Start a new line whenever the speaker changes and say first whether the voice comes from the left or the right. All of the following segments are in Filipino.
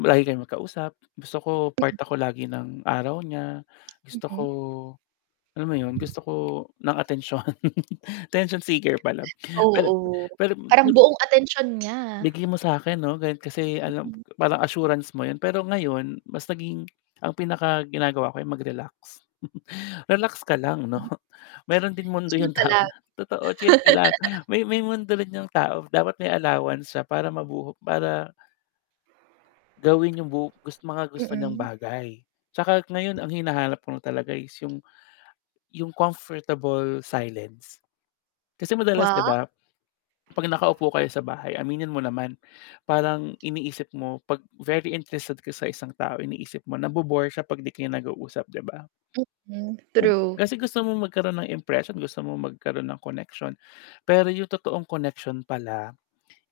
left: Lagi kayong magkausap, gusto ko part
right: [unintelligible]
left: ako lagi ng araw niya, gusto ko,
right: Mhm.
left: alam mo 'yon, gusto ko ng atensyon. Attention seeker pala, pero,
right: Oo,
left: hmm pero,
right: parang
left: hmm.
right: buong atensyon niya.
left: Bigay mo sa'kin 'no, ganun kasi alam
right: Mm.
left: parang assurance mo 'yun, pero ngayon mas naging ang pinakaginagawa ko ay mag-relax. Relax ka lang 'no,
right: Hmm.
left: meron din mundo
right: Chill
left: 'yung
right: ka
left: tao
right: lang.
left: nga totoo, chill ka lang. May may mundo rin 'yung tao, dapat may allowance siya para mabuho para Gawin 'yung bu gus mga gusto niyang
right: Mm.
left: bagay. Tsaka ngayon ang hinahanap kong talaga is 'yung 'yung comfortable silence. Kasi madalas 'di
right: Wa
left: ba, 'pag nakaupo kayo sa bahay, aminin mo naman, parang iniisip mo 'pag very interested ka sa isang tao, iniisip mo nabo-bore siya 'pag di kayo nag-uusap, 'di ba?
right: Mm,
left: Siyem
right: true.
left: kasi gusto mong magkaroon ng impression, gusto mong magkaroon ng connection, pero 'yung totoong connection pala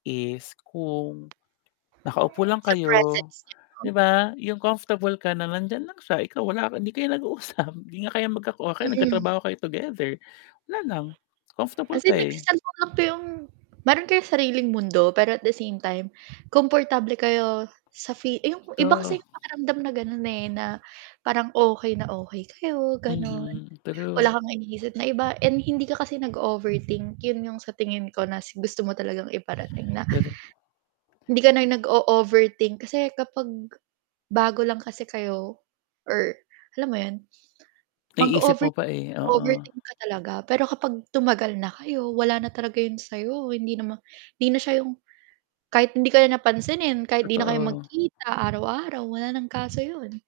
left: is kung nakaupo lang
right: Sa
left: kayo,
right: presence niya,
left: 'di
right: oh.
left: ba, 'yung comfortable ka na nandiyan lang siya, ikaw wala, hindi kayo nag-uusap, 'di nga kayo magka o 'di kaya
right: Mm.
left: nagtatrabaho kayo together, wala lang comfortable
right: As in,
left: ka, eh.
right: nagse-cellphone lang po 'yung meron kayong sariling mundo, pero at the same time, komportable kayo sa fee eh, 'yung po iba kasi
left: Oo.
right: 'yung pakiramdam na gano'n, eh, na parang okey na okey kayo, gano'n.
left: Mhm, true.
right: Wala kang iniisip na iba and hindi ka kasi nag-o-overthink, 'yun 'yung sa tingin ko na s gusto mo talagang iparating, na
left: Pero
right: hindi ka na nag-o-overthink. Kasi kapag bago lang kasi kayo or alam mo 'yon,
left: Naiisip mo
right: mag-o-over
left: pa, eh, oo.
right: overthink ka talaga, pero kapag tumagal na kayo, wala na talaga 'yon sa'yo. Hindi naman hindi na siya 'yong kahit hindi kayo na pansinin, kahit 'di na kayo
left: Totoo.
right: magkita araw-araw, wala ng kaso 'yon.